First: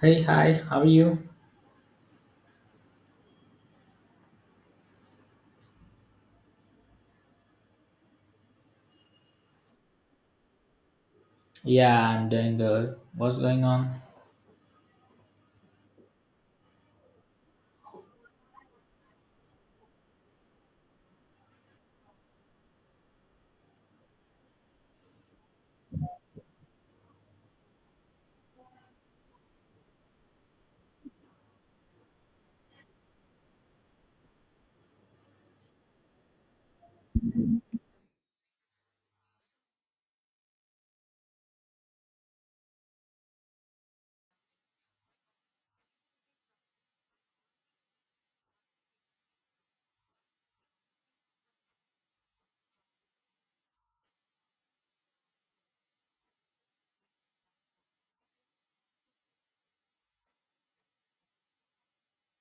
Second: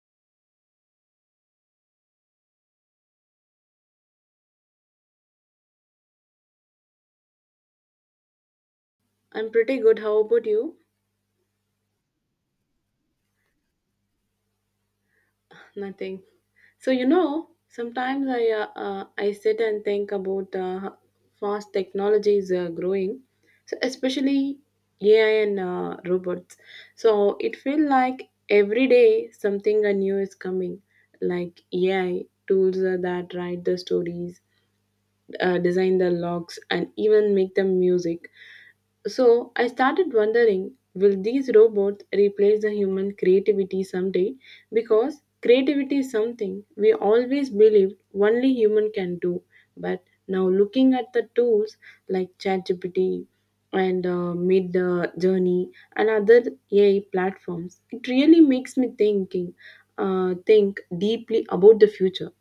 Hey, hi, how are you? I'm pretty good. How about you? Yeah, I'm doing good. What's going on? Nothing. Sometimes I sit and think about how fast technology is growing, so especially AI and robots. So it feels like every day something new is coming, like AI tools that write the stories, design the logs, and even make the music. So I started wondering, will these robots replace the human creativity someday? Because creativity is something we always believed only human can do. But now looking at the tools like ChatGPT and Mid Journey and other AI platforms, it really makes me think deeply about the future.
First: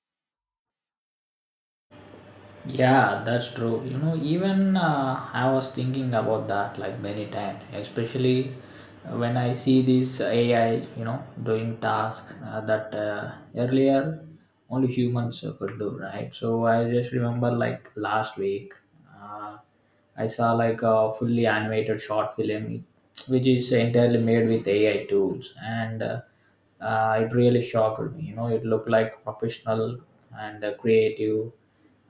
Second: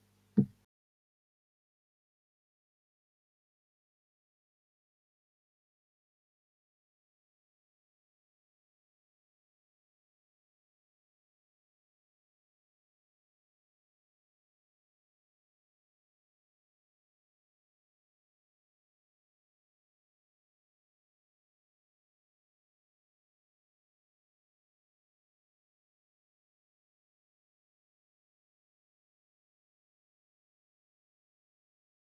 Yeah, that's true. You know, even I was thinking about that like many times, especially when I see this AI, you know, doing tasks that earlier only humans could do, right? So I just remember like last week, uh, I saw like a fully animated short film which is entirely made with AI tools, and it really shocked me. You know, it looked like professional and creative.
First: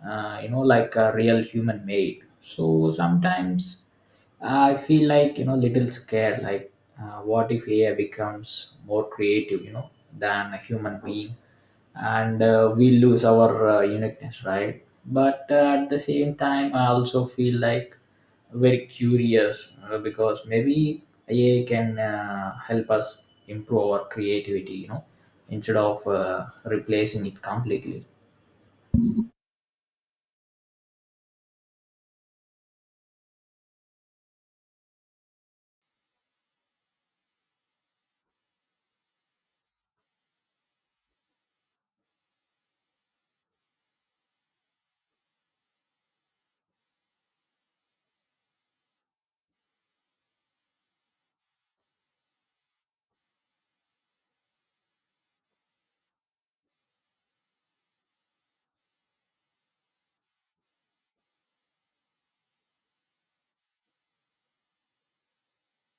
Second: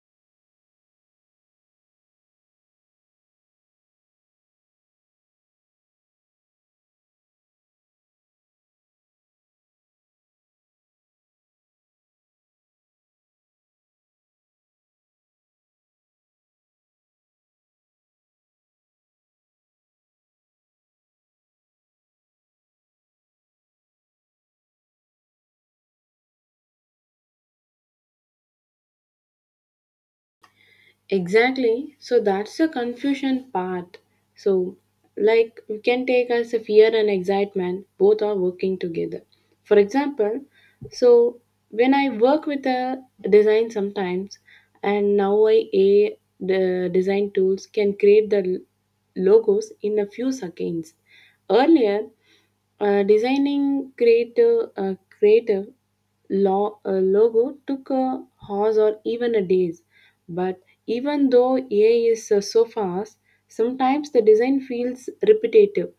You know, like a real human made. So sometimes I feel like, you know, little scared. Like, what if AI becomes more creative? You know, than a human being, and we lose our uniqueness, right? But at the same time, I also feel like very curious because maybe AI can help us improve our creativity, you know, instead of replacing it completely. Exactly. So that's the confusion part. So, like, you can take as a fear and excitement, both are working together. For example, so when I work with a design sometimes, and now I a the design tools can create the logos in a few seconds. Earlier, designing creative, creative logo took a hours or even a days. But even though AI is so fast, sometimes the design feels repetitive,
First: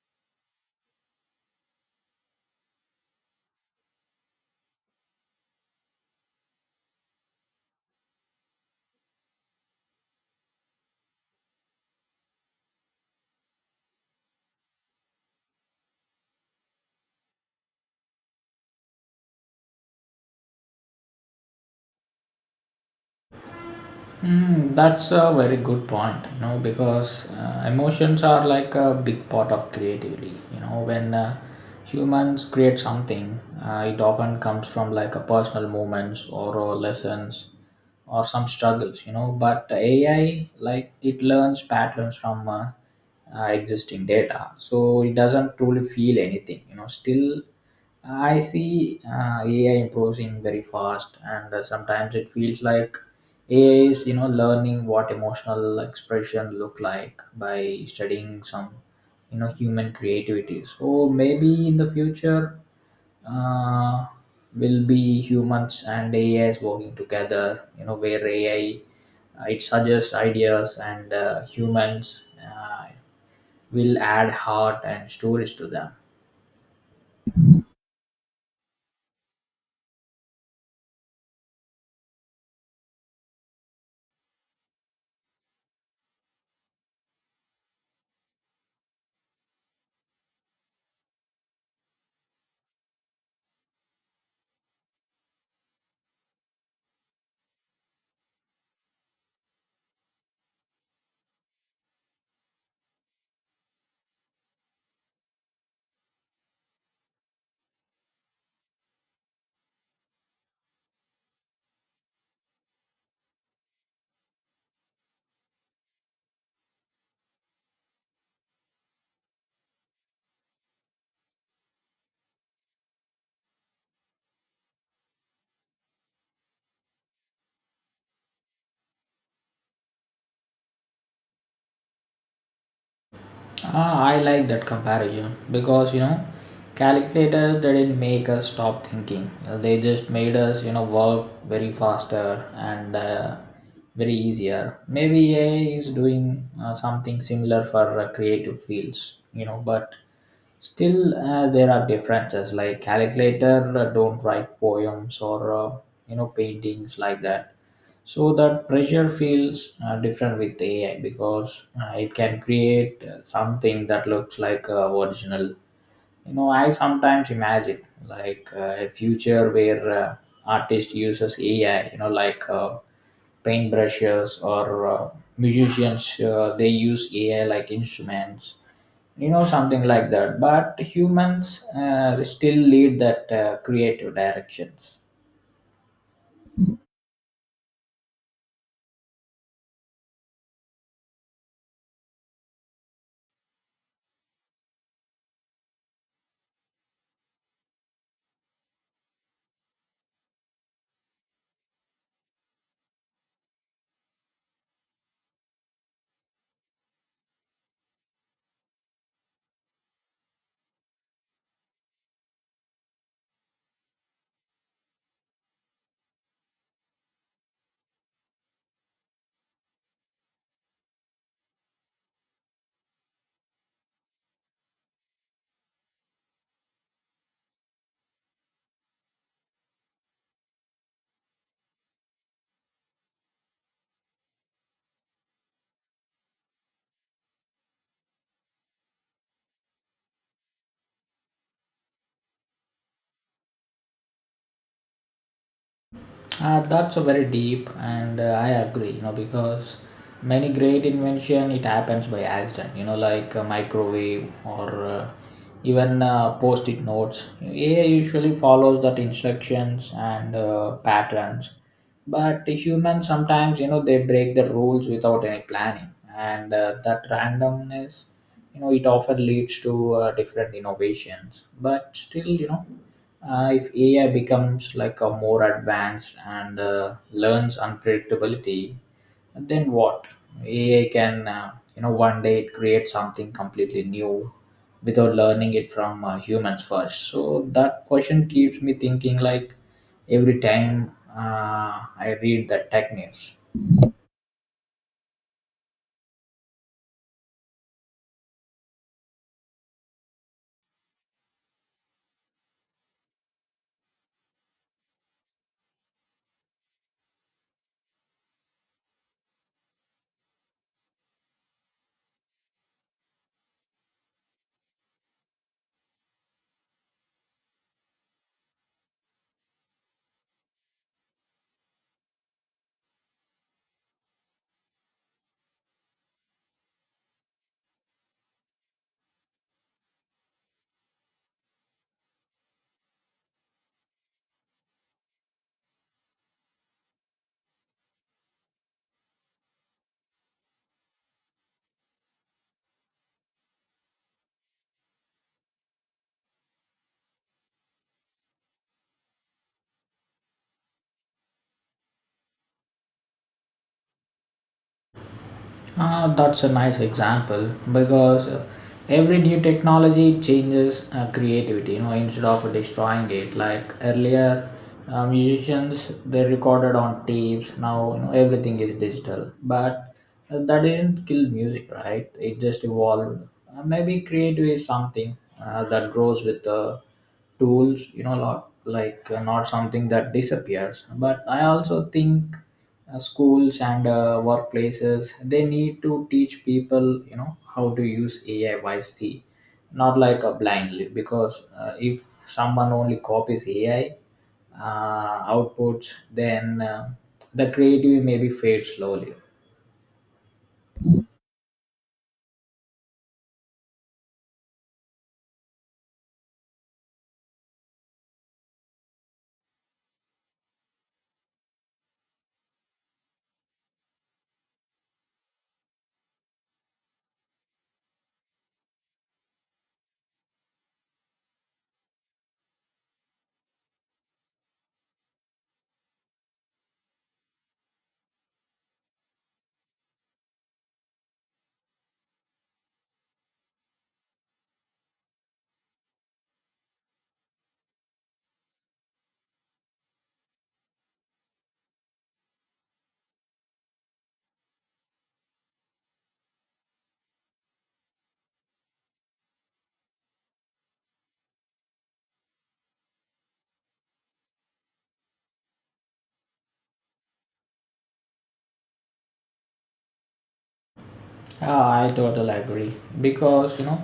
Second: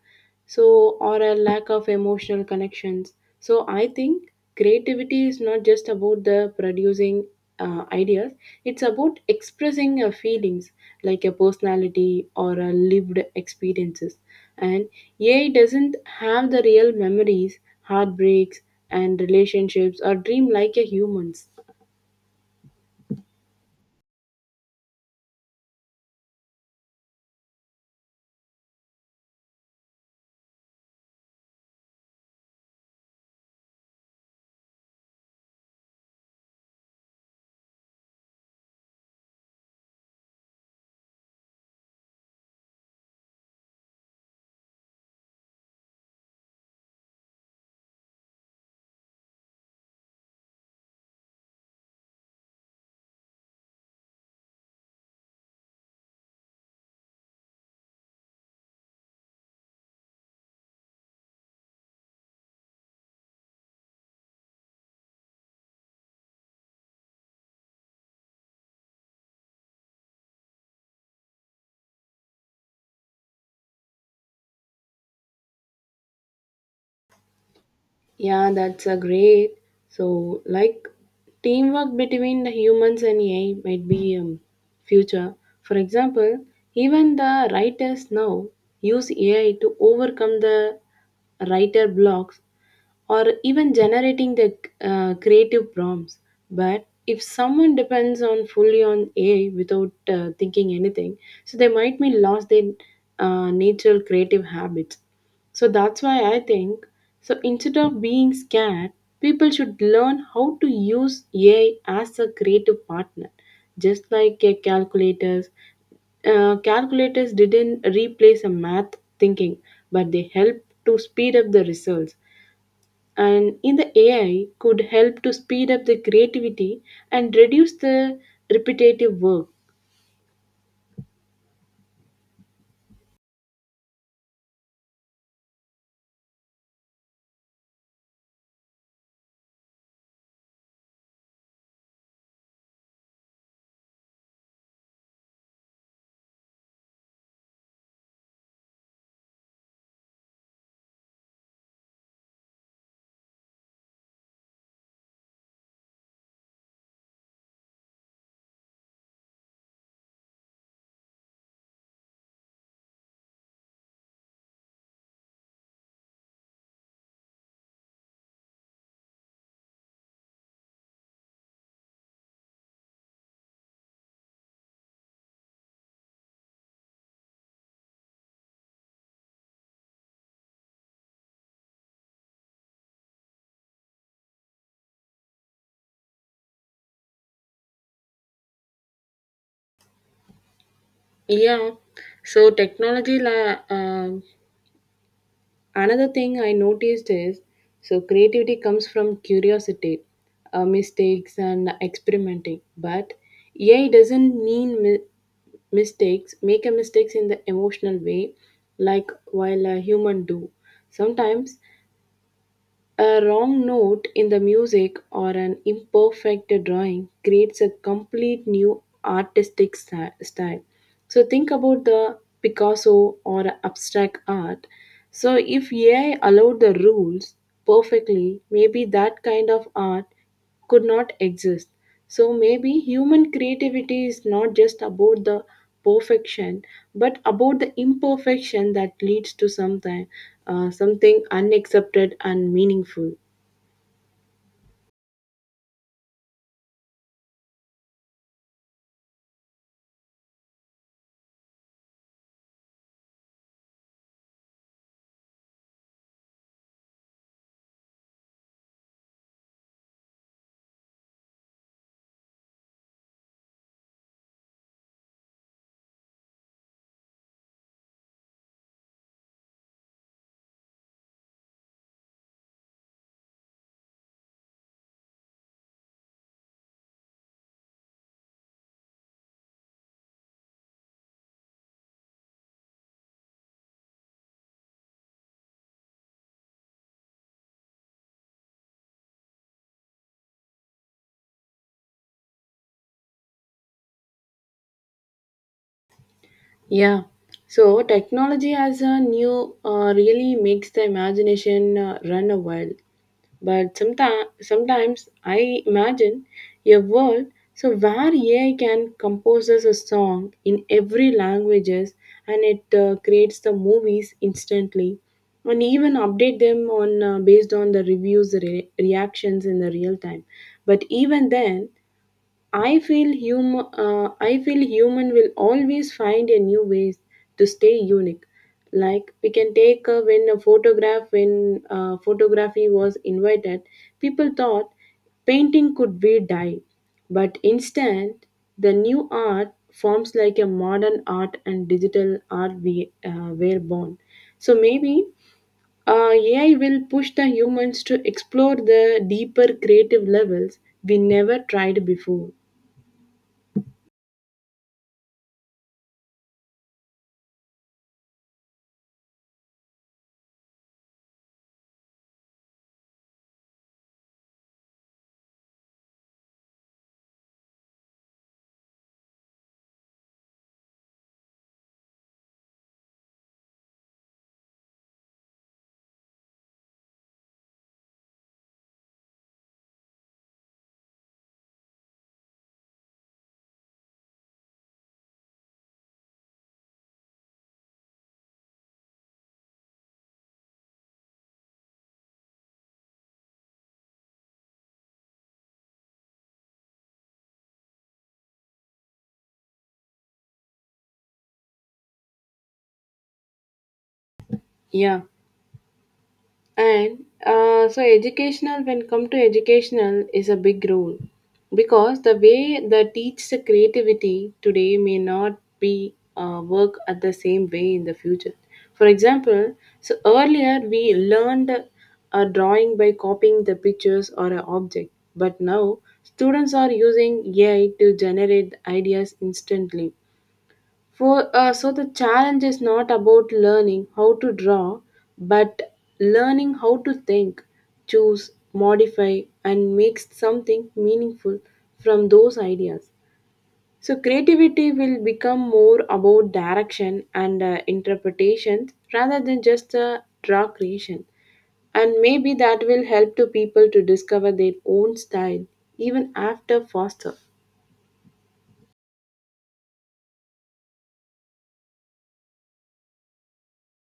so or a lack of emotional connections. So I think creativity is not just about the producing ideas; it's about expressing feelings like a personality or a lived experiences. And AI doesn't have the real memories, heartbreaks, and relationships or dream like a humans. Mm, that's a very good point, you know, because emotions are like a big part of creativity. You know, when humans create something, it often comes from like a personal moments, or lessons or some struggles, you know. But AI, like, it learns patterns from existing data, so it doesn't truly feel anything. You know, still I see AI improves in very fast, and sometimes it feels like AI is, you know, learning what emotional expression look like by studying some, you know, human creativity. So maybe in the future, uh, will be humans and AI is working together. You know, where AI, it suggests ideas, and humans will add heart and stories to them. Yeah, that's a great. So, like, teamwork between the humans and AI might be future. For example, even the writers now use AI to overcome the writer blocks or even generating the creative prompts. But if someone depends on fully on AI without thinking anything, so they might be lost their natural creative habits. So that's why I think so instead of being scared, people should learn how to use AI as a creative partner, just like a calculators didn't replace a math thinking, but they help to speed up the results, and in the AI could help to speed up the creativity and reduce the repetitive work. Ah, I like that comparison, because, you know, calculators, they didn't make us stop thinking. They just made us, you know, work very faster and very easier. Maybe AI is doing something similar for creative fields, you know, but still, there are differences. Like calculator don't write poems, or you know, paintings like that. So that pressure feels different with AI, because it can create something that looks like original. You know, I sometimes imagine like a future where artist uses AI, you know, like paintbrushes, or musicians they use AI like instruments, you know, something like that, but humans still lead that creative directions. Yeah. So another thing I noticed is so creativity comes from curiosity, mistakes and experimenting, but AI doesn't mistakes, make a mistakes in the emotional way like while a human do sometimes. A wrong note in the music or an imperfect drawing creates a complete new artistic style. So think about the Picasso or abstract art. So if AI allowed the rules perfectly, maybe that kind of art could not exist. So maybe human creativity is not just about the perfection, but about the imperfection that leads to something, something unaccepted and meaningful. That's a very deep, and I agree. You know, because many great invention it happens by accident. You know, like a microwave or even post-it notes. AI usually follows that instructions and patterns, but humans sometimes, you know, they break the rules without any planning, and that randomness, you know, it often leads to different innovations. But still, you know, if AI becomes like a more advanced and learns unpredictability, then what? AI can, you know, one day it creates something completely new without learning it from humans first. So that question keeps me thinking like every time I read the tech news. Yeah. So technology as a new really makes the imagination run a wild. But sometimes I imagine a world so where AI can compose us a song in every languages, and it creates the movies instantly, and even update them on based on the reviews reactions in the real time. But even then, I feel human. I feel human will always find a new ways to stay unique. Like we can take when photography was invited, people thought painting could be dyed, but instead the new art forms like a modern art and digital art we were born. So maybe AI will push the humans to explore the deeper creative levels we never tried before. Ah, that's a nice example, because every new technology changes creativity. You know, instead of destroying it, like earlier, musicians they recorded on tapes. Now, you know, everything is digital, but that didn't kill music, right? It just evolved. Maybe creative is something that grows with the tools, you know, lot like, not something that disappears, but I also think schools and workplaces, they need to teach people, you know, how to use AI wisely, not like blindly, because if someone only copies AI outputs, then the creativity maybe fades slowly. Yeah, and so educational, when come to educational, is a big role because the way they teach the creativity today may not be work at the same way in the future. For example, so earlier we learned a drawing by copying the pictures or an object, but now students are using AI to generate ideas instantly for so the challenge is not about learning how to draw, but learning how to think, choose, modify, and make something meaningful from those ideas. So creativity will become more about direction and interpretation rather than just draw creation. And maybe that will help to people to discover their own style even after Foster. Ah, I totally agree, because, you know,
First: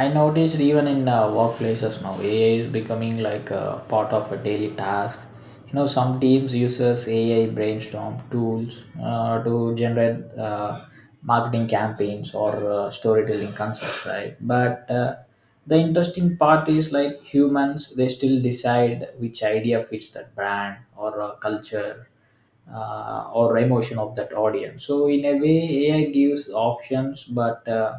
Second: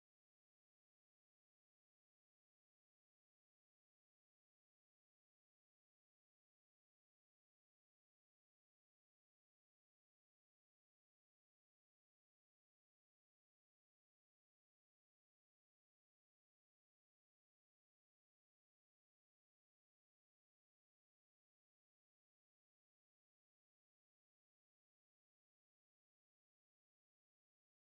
I noticed even in workplaces now AI is becoming like a part of a daily task. You know, some teams uses AI brainstorm tools to generate marketing campaigns or storytelling concepts, right? But the interesting part is like humans they still decide which idea fits that brand or culture or emotion of that audience, so in a way AI gives options, but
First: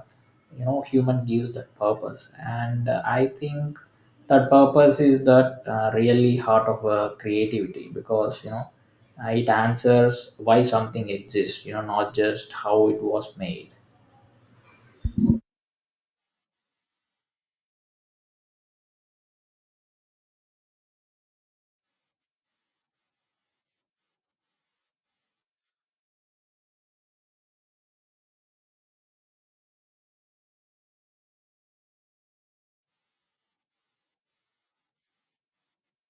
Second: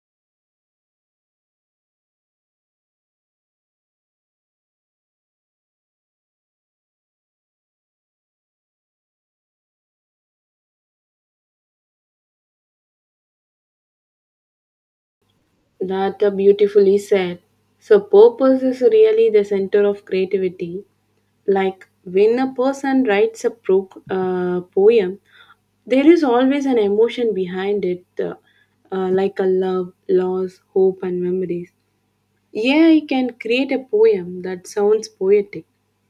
you know, human gives that purpose, and I think that purpose is that really heart of creativity, because, you know, it answers why something exists, you know, not just how it was made. That beautifully said. So, purpose is really the center of creativity. Like when a person writes a poem, there is always an emotion behind it, like a love, loss, hope, and memories. Yeah, you can create a poem that sounds poetic,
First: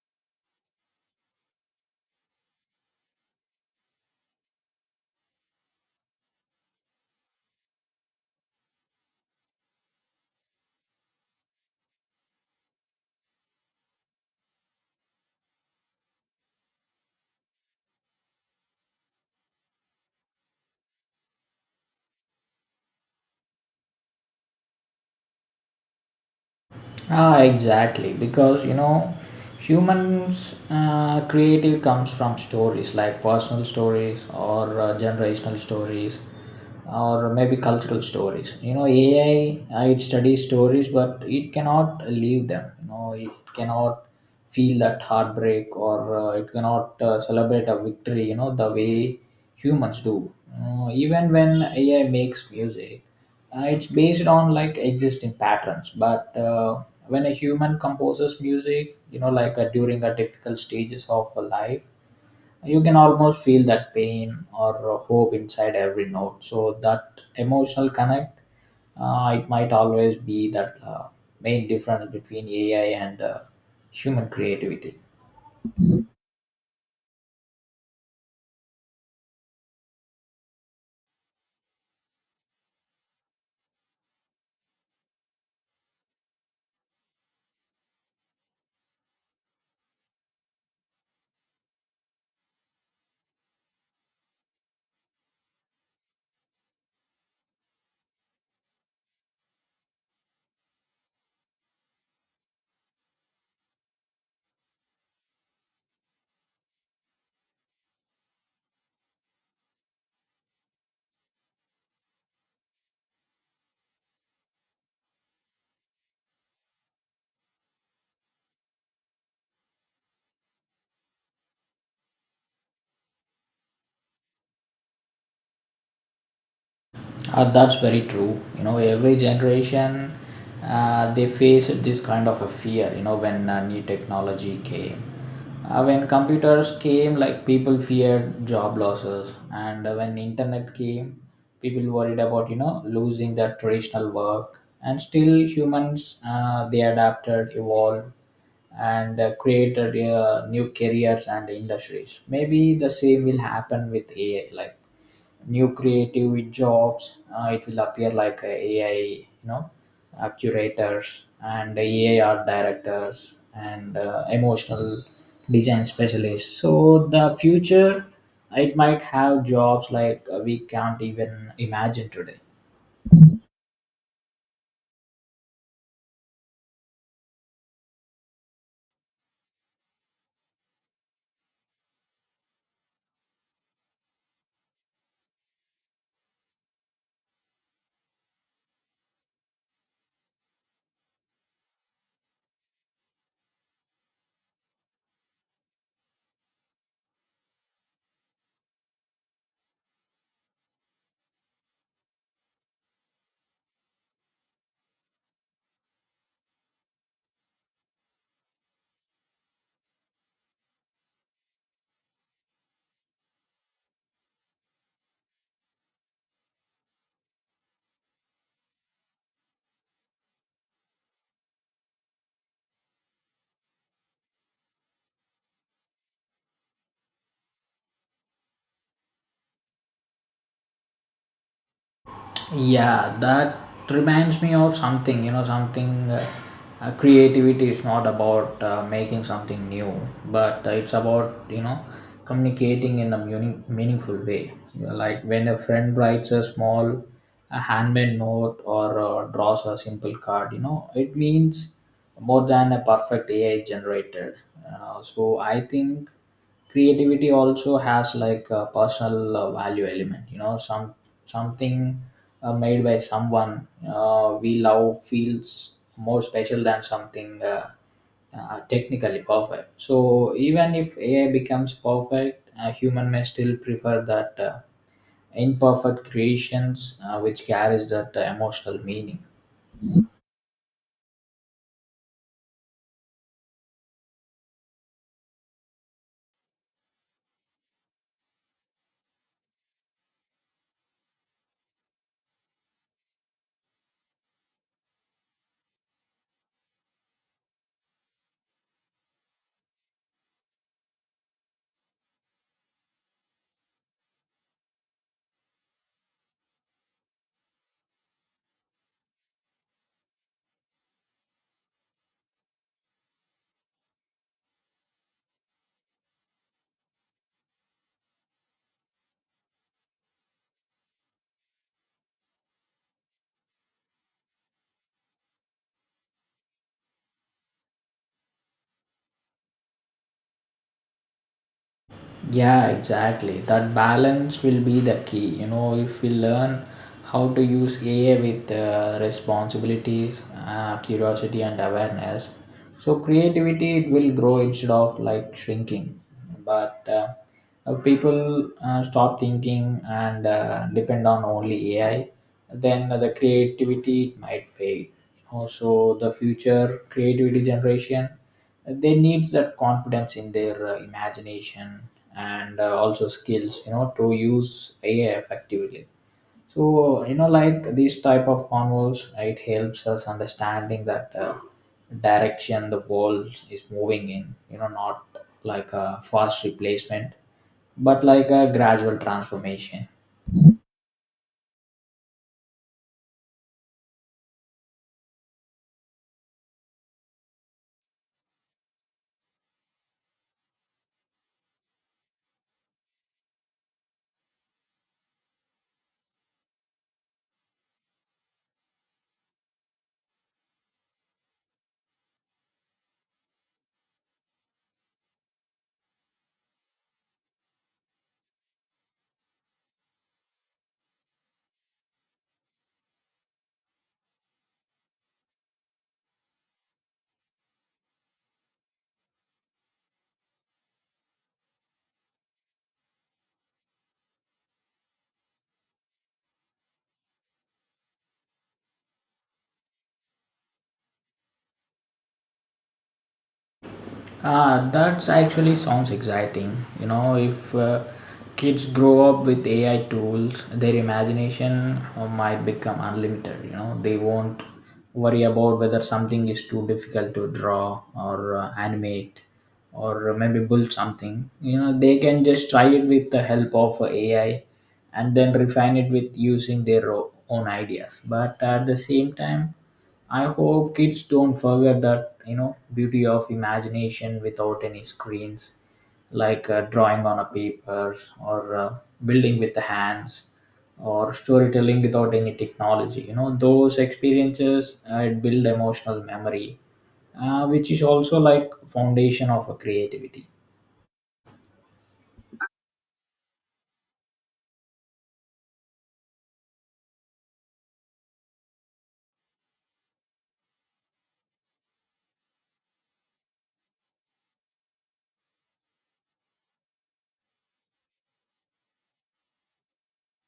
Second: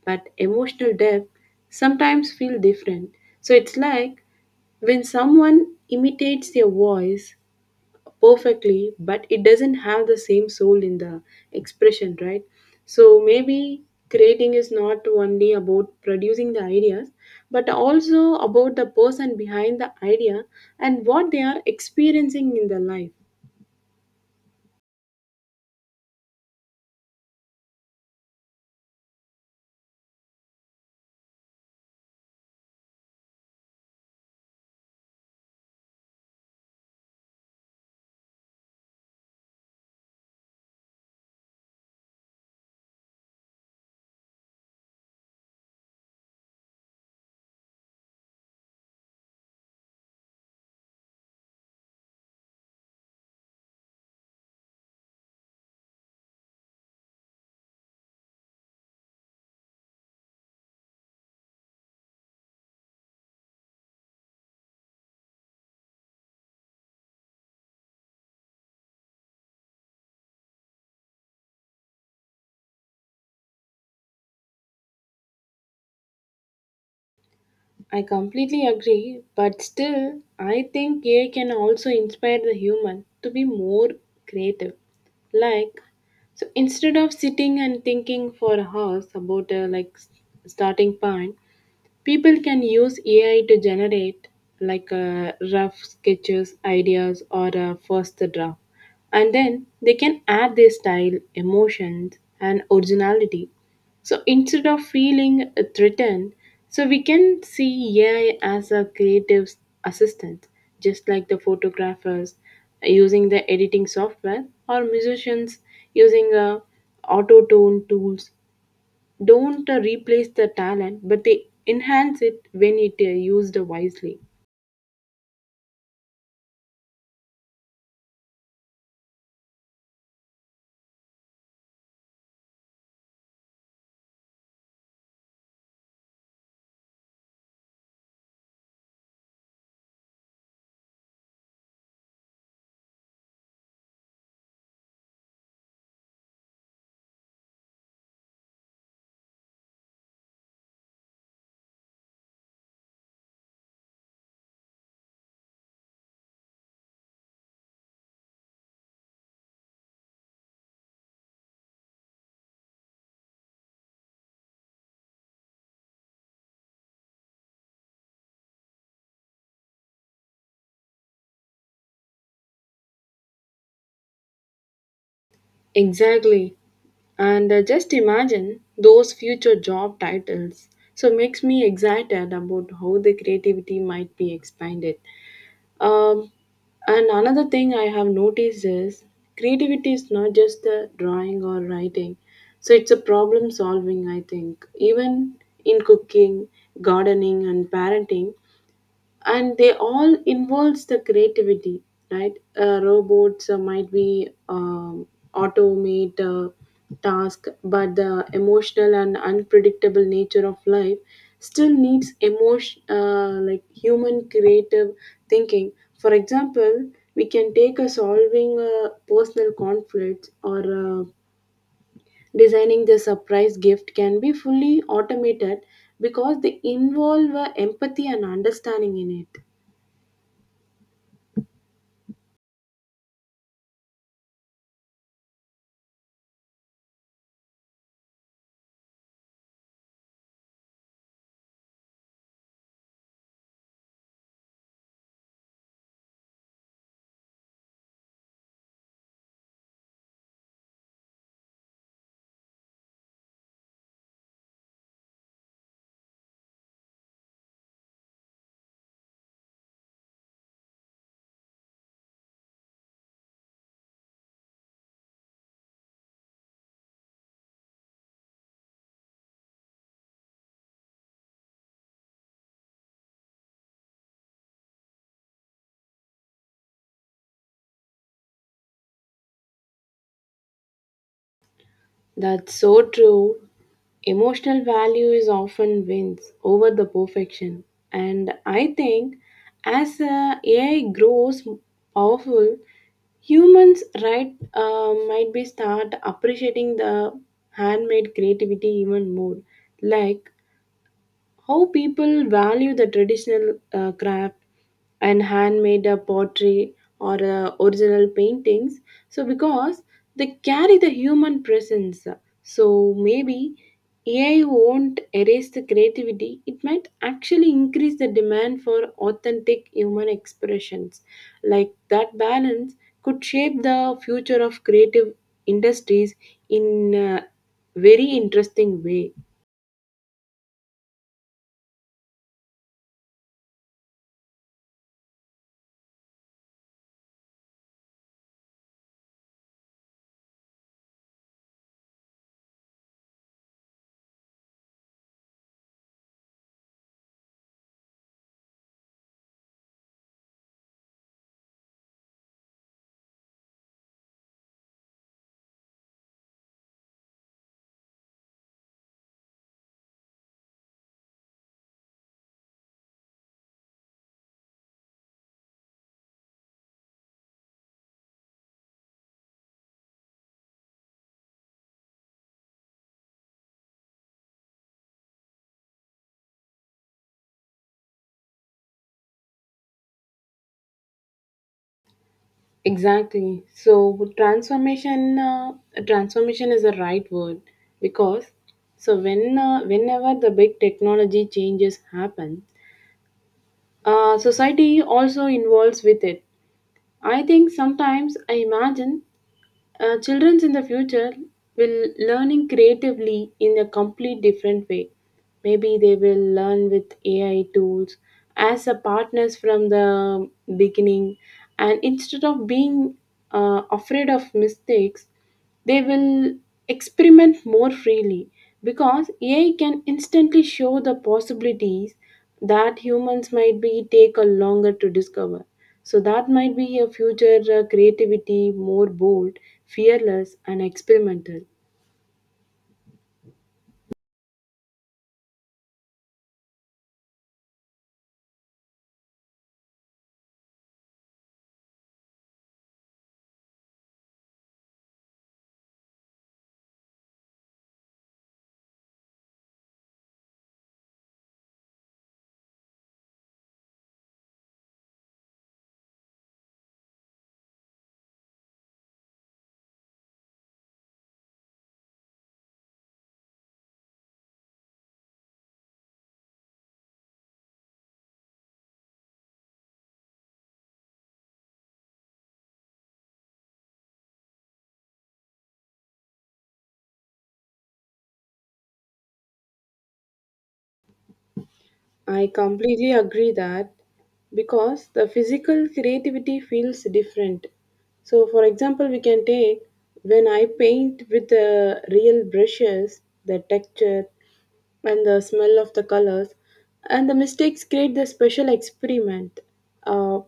but emotional depth sometimes feel different. So, it's like when someone imitates their voice perfectly, but it doesn't have the same soul in the expression, right? So maybe creating is not only about producing the ideas, but also about the person behind the idea and what they are experiencing in their life. Ah, exactly. Because, you know, humans' creative comes from stories, like personal stories or generational stories, or maybe cultural stories. You know, AI, it studies stories, but it cannot leave them. You know, it cannot feel that heartbreak, or it cannot celebrate a victory. You know, the way humans do. Even when AI makes music, it's based on like existing patterns, but. When a human composes music, you know, like during a difficult stages of a life, you can almost feel that pain or hope inside every note, so that emotional connect it might always be that main difference between AI and human creativity. I completely agree, but still, I think AI can also inspire the human to be more creative. Like, so instead of sitting and thinking for hours about a starting point, people can use AI to generate like rough sketches, ideas, or a first draft, and then they can add their style, emotions, and originality. So instead of feeling threatened, so we can see AI as a creative assistant, just like the photographers using the editing software or musicians using auto tune tools don't replace the talent, but they enhance it when it used wisely. That's very true. You know, every generation they faced this kind of a fear. You know, when new technology came, when computers came, like people feared job losses, and when internet came, people worried about, you know, losing their traditional work. And still, humans they adapted, evolved, and created new careers and industries. Maybe the same will happen with AI. Like new creative jobs. It will appear like a AI, you know, curators and AI art directors and emotional design specialists. So the future, it might have jobs like we can't even imagine today. Exactly. And just imagine those future job titles. So makes me excited about how the creativity might be expanded. Um, and another thing I have noticed is creativity is not just the drawing or writing. So it's a problem solving, I think. Even in cooking, gardening, and parenting, and they all involves the creativity, right? Robots might be automate task, but the emotional and unpredictable nature of life still needs emotion like human creative thinking. For example, we can take a solving personal conflicts or designing the surprise gift can be fully automated because they involve empathy and understanding in it. Yeah, that reminds me of something, you know, something creativity is not about making something new, but it's about, you know, communicating in a meaningful way. You know, like when a friend writes a small a handmade note or draws a simple card, you know, it means more than a perfect AI generated. So I think creativity also has like a personal value element, you know, something made by someone we love feels more special than something technically perfect, so even if AI becomes perfect, a human may still prefer that imperfect creations which carries that emotional meaning. That's so true. Emotional value is often wins over the perfection. And I think as AI grows powerful, humans right might be start appreciating the handmade creativity even more. Like how people value the traditional craft and handmade pottery or original paintings, so because they carry the human presence. So maybe AI won't erase the creativity, it might actually increase the demand for authentic human expressions. Like that balance could shape the future of creative industries in a very interesting way. Yeah, exactly. That balance will be the key. You know, if we learn how to use AI with responsibilities, curiosity, and awareness, so creativity it will grow instead of like shrinking. But people stop thinking and depend on only AI, then the creativity it might fade. Also, the future creativity generation they need that confidence in their imagination and also skills, you know, to use AI effectively, so you know, like these type of convos, it helps us understanding that direction the world is moving in, you know, not like a fast replacement, but like a gradual transformation. Exactly. So transformation, transformation is the right word because so when whenever the big technology changes happen, society also involves with it. I think sometimes I imagine children in the future will learning creatively in a complete different way. Maybe they will learn with AI tools as a partners from the beginning, and instead of being afraid of mistakes, they will experiment more freely because AI can instantly show the possibilities that humans might be take a longer to discover. So that might be a future creativity more bold, fearless and experimental. Ah, that's actually sounds exciting. You know, if kids grow up with AI tools, their imagination might become unlimited. You know, they won't worry about whether something is too difficult to draw or animate or maybe build something. You know, they can just try it with the help of AI, and then refine it with using their own ideas. But at the same time, I hope kids don't forget that, you know, beauty of imagination without any screens, like drawing on a paper or building with the hands or storytelling without any technology. You know, those experiences it build emotional memory, which is also like foundation of a creativity. I completely agree that because the physical creativity feels different. So, for example, we can take when I paint with the real brushes, the texture and the smell of the colors, and the mistakes create the special experiment uh,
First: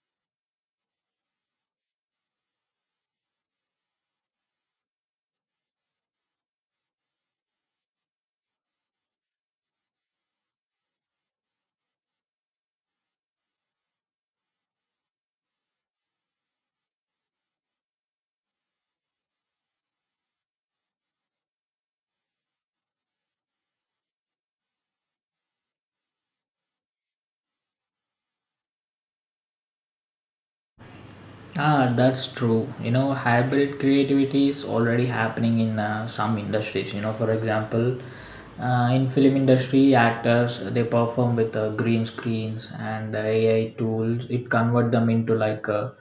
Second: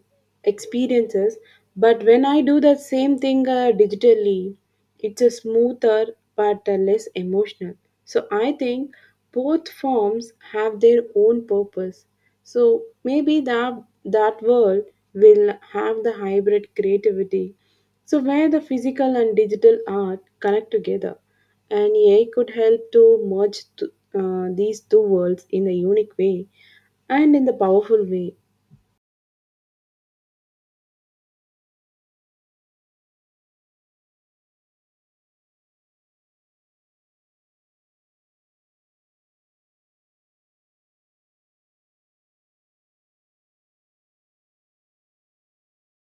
experiences. But when I do that same thing digitally, it's a smoother but less emotional. So I think both forms have their own purpose. So maybe that world will have the hybrid creativity. So where the physical and digital art connect together, and AI could help to merge these two worlds in a unique way and in the powerful way. Ah, that's true. You know, hybrid creativity is already happening in some industries. You know, for example, in film industry, actors they perform with green screens and AI tools. It convert them into like a,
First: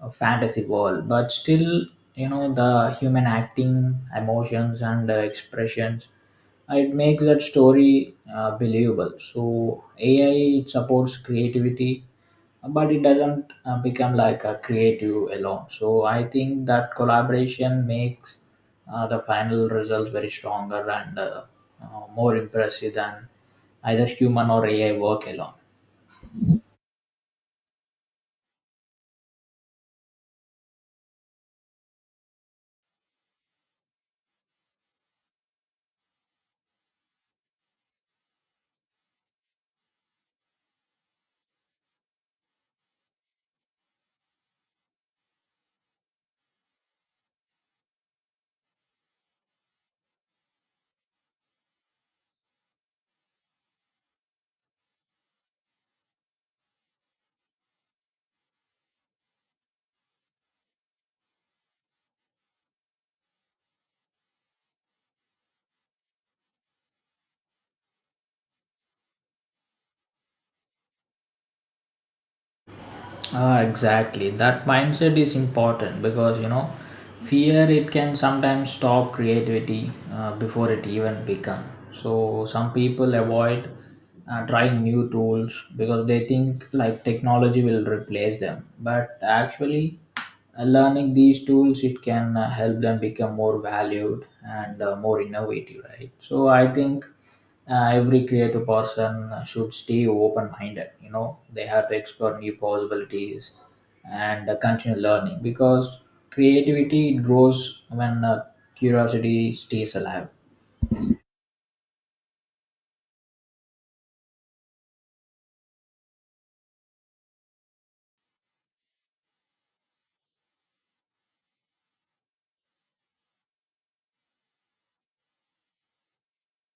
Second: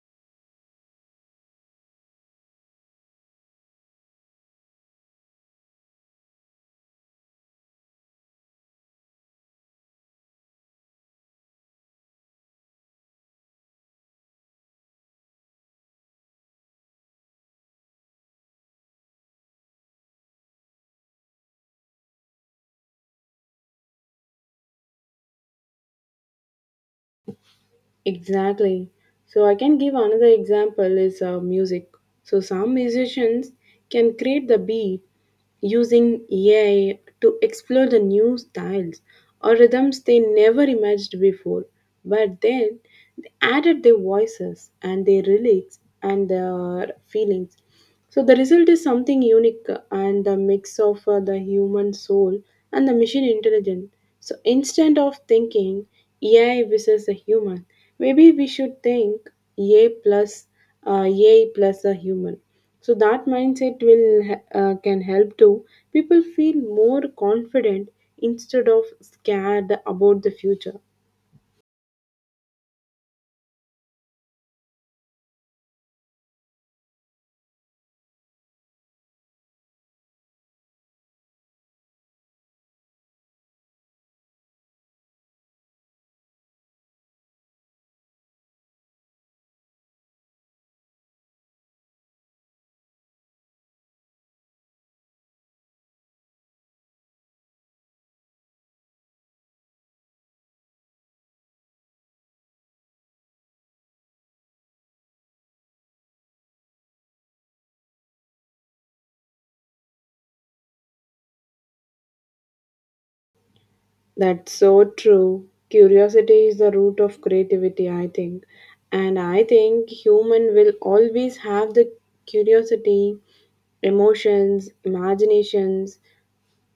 a fantasy world. But still, you know, the human acting, emotions, and expressions, it makes that story believable. So AI, it supports creativity, but it doesn't become like a creative alone, so I think that collaboration makes the final results very stronger and more impressive than either human or AI work alone. Exactly. So I can give another example is music. So some musicians can create the beat using AI to explore the new styles or rhythms they never imagined before. But then they added their voices and their lyrics and their feelings. So the result is something unique and the mix of the human soul and the machine intelligence. So instead of thinking AI versus a human, maybe we should think AI plus AI plus a human. So that mindset will can help to people feel more confident instead of scared about the future. Ah, exactly. That mindset is important, because, you know, fear it can sometimes stop creativity before it even becomes. So some people avoid trying new tools because they think like technology will replace them, but actually learning these tools it can help them become more valued and more innovative, right? So I think every creative person should stay open minded, you know, they have to explore new possibilities and continue learning, because creativity grows when curiosity stays alive. That's so true. Curiosity is the root of creativity, I think. And I think human will always have the curiosity, emotions, imaginations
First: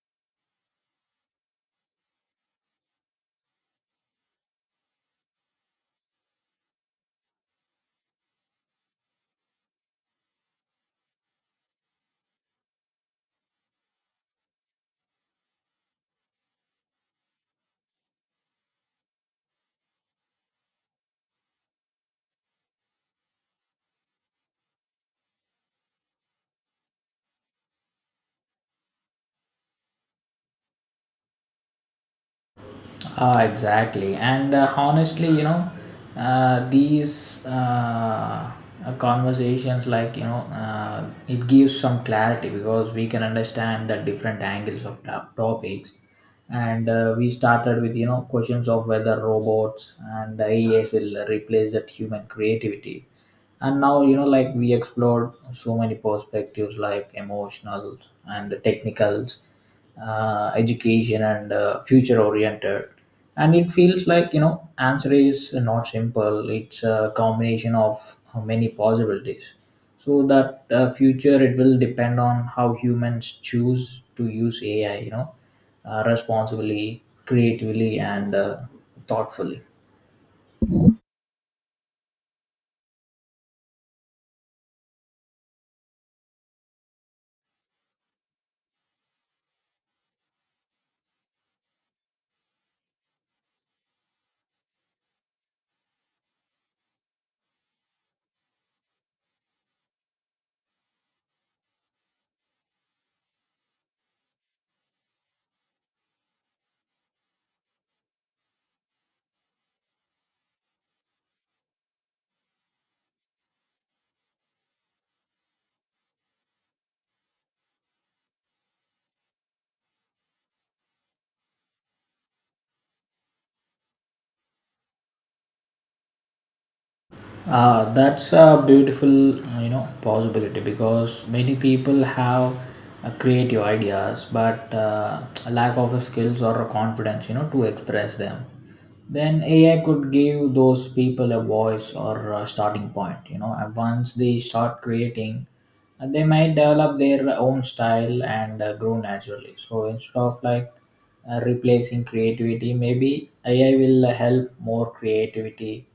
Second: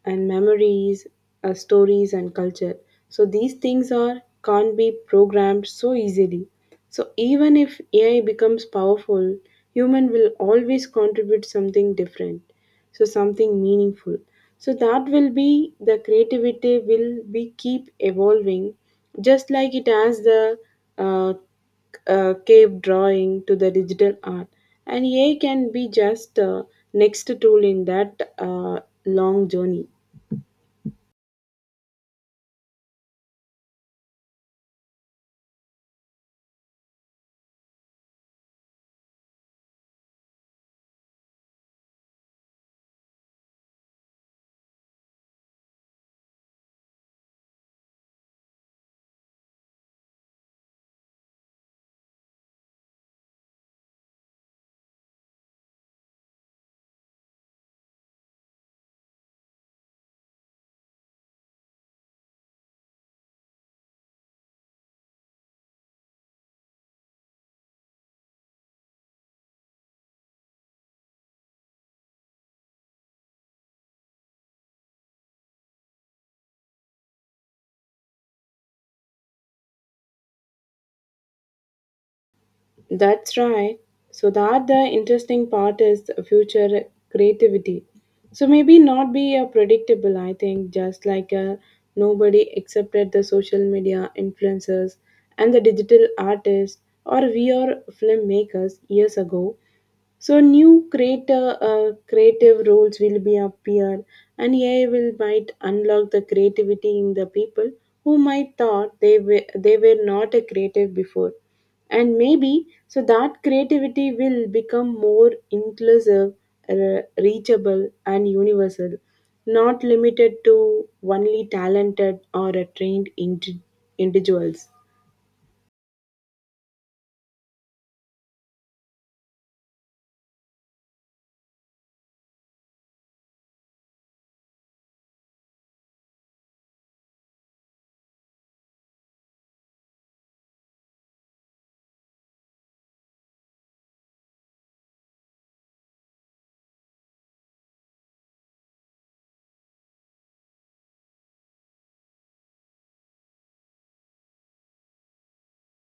and memories, stories, and culture. So these things are can't be programmed so easily. So even if AI becomes powerful, human will always contribute something different, so something meaningful. So that will be the creativity will be keep evolving, just like it has the uh, cave drawing to the digital art, and AI can be just a next tool in that long journey. Ah, exactly. And honestly, you know, these conversations, like, you know, it gives some clarity because we can understand the different angles of topics. And we started with, you know, questions of whether robots and AIs will replace that human creativity, and now, you know, like we explored so many perspectives, like emotional and technicals, education and future oriented, and it feels like, you know, answer is not simple, it's a combination of many possibilities, so that future it will depend on how humans choose to use AI, you know, responsibly, creatively, and thoughtfully. That's right. So that the interesting part is future creativity. So maybe not be a predictable. I think just like a nobody accepted the social media influencers and the digital artists or we are filmmakers years ago. So new creator creative roles will be appear, and AI will might unlock the creativity in the people who might thought they were not a creative before, and maybe so that creativity will become more inclusive, reachable, and universal, not limited to only talented or trained individuals. That's a beautiful, you know, possibility because many people have creative ideas, but a lack of skills or a confidence, you know, to express them. Then AI could give those people a voice or a starting point. You know, and once they start creating, they might develop their own style and grow naturally. So instead of like replacing creativity, maybe AI will help more creativity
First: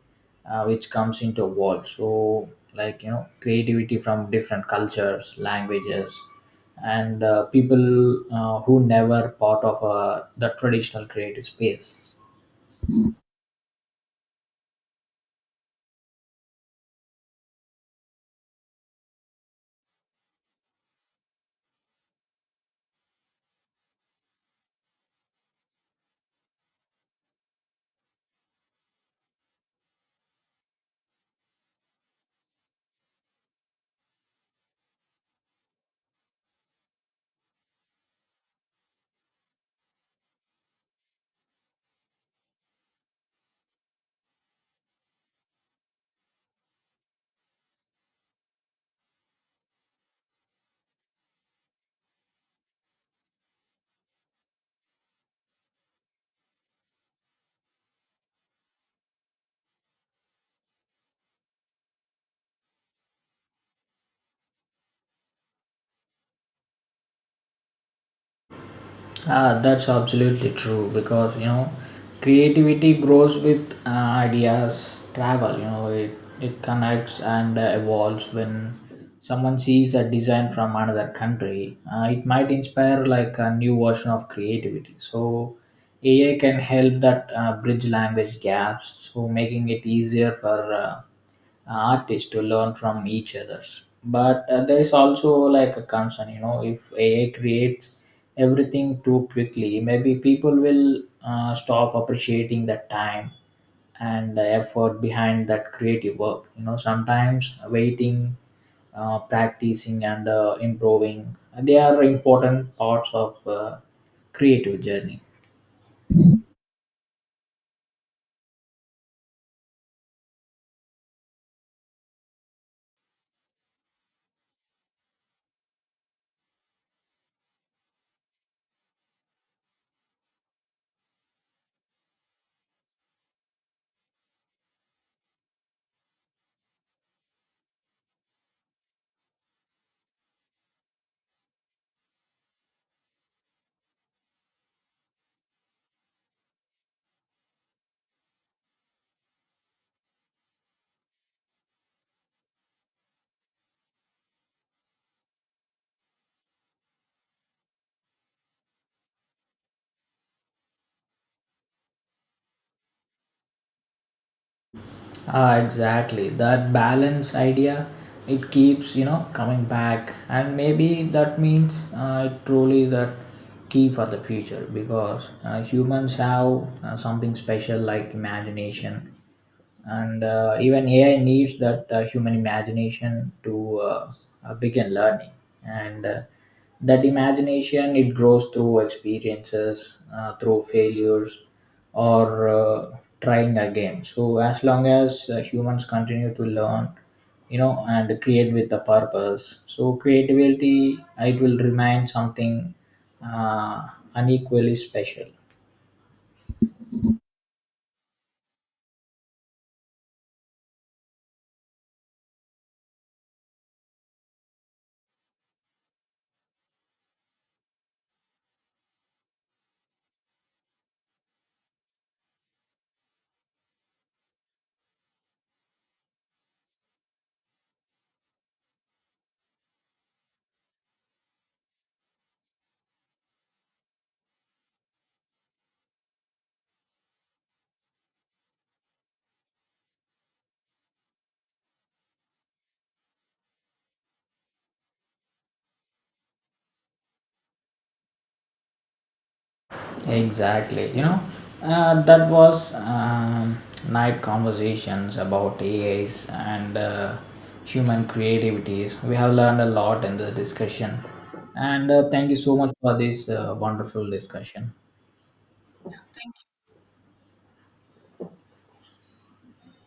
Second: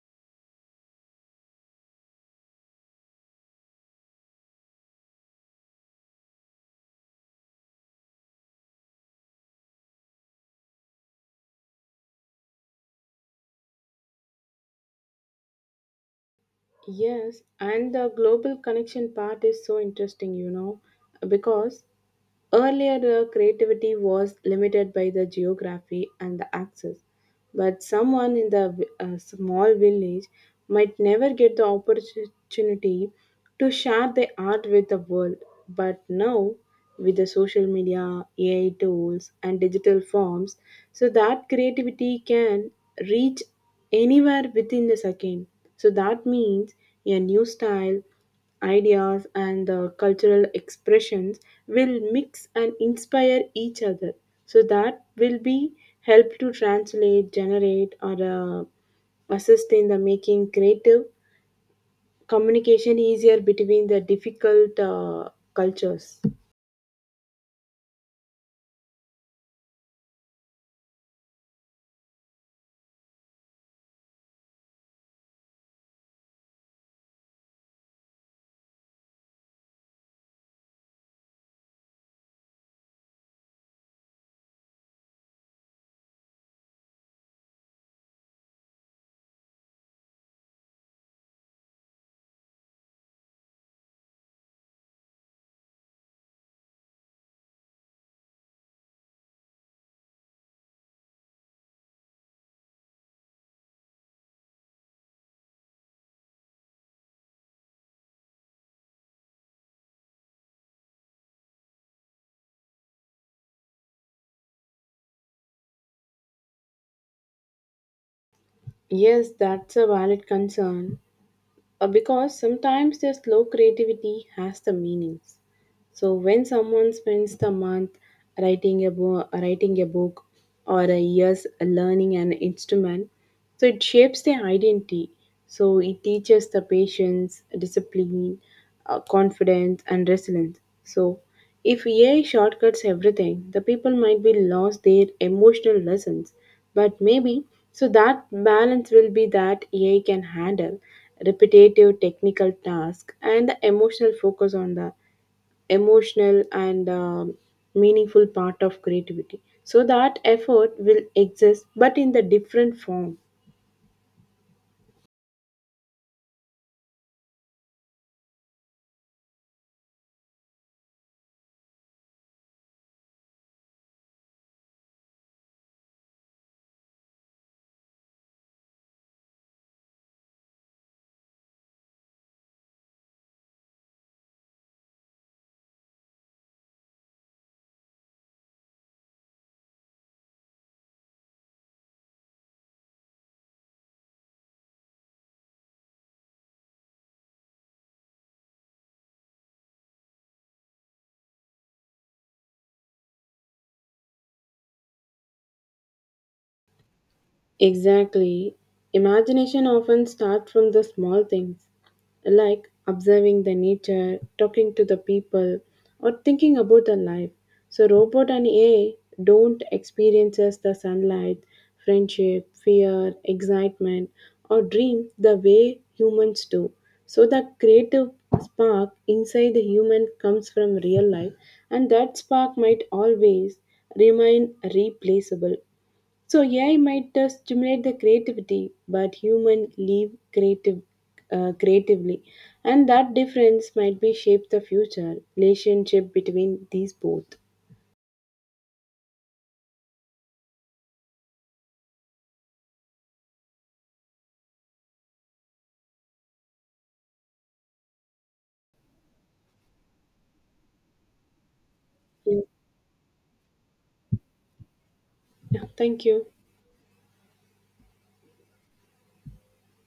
which comes into a world, so like, you know, creativity from different cultures, languages, and people who never part of the traditional creative space. Yes, and the global connection part is so interesting, you know, because earlier, the creativity was limited by the geography and the access, but someone in the a small village might never get the opportunity to share their art with the world. But now, with the social media, AI tools, and digital forms, so that creativity can reach anywhere within the second. So that means a new style ideas and the cultural expressions will mix and inspire each other. So that will be help to translate generate or assist in the making creative communication easier between the difficult cultures. That's absolutely true, because, you know, creativity grows with ideas travel, you know, it connects and evolves when someone sees a design from another country, it might inspire like a new version of creativity, so AI can help that bridge language gaps, so making it easier for artists to learn from each other. But there is also like a concern, you know, if AI creates everything too quickly, maybe people will stop appreciating the time and the effort behind that creative work. You know, sometimes waiting, practicing, and improving, they are important parts of creative journey. Yes, that's a valid concern, because sometimes the slow creativity has the meanings. So when someone spends the month writing a book, or a years learning an instrument, so it shapes their identity. So it teaches the patience, discipline, confidence, and resilience. So if AI shortcuts everything, the people might be lost their emotional lessons. But maybe so that balance will be that AI can handle repetitive technical task and the emotional focus on the emotional and meaningful part of creativity, so that effort will exist but in the different form. Ah, exactly. That balance idea, it keeps, you know, coming back. And maybe that means truly that key for the future, because humans have something special like imagination, and even AI needs that human imagination to begin learning, and that imagination it grows through experiences through failures or trying again, so as long as humans continue to learn, you know, and create with a purpose, so creativity it will remain something uh, unequally special. Exactly. Imagination often starts from the small things like observing the nature, talking to the people, or thinking about the life. So robot and AI don't experiences the sunlight, friendship, fear, excitement, or dream the way humans do. So the creative spark inside the human comes from real life, and that spark might always remain replaceable. So AI might stimulate the creativity, but human live creative creatively, and that difference might be shape the future relationship between these both. Exactly. You know, that was night conversations about AIs and human creativities. We have learned a lot in this discussion. And thank you Yeah. so much for this wonderful discussion. Thank you.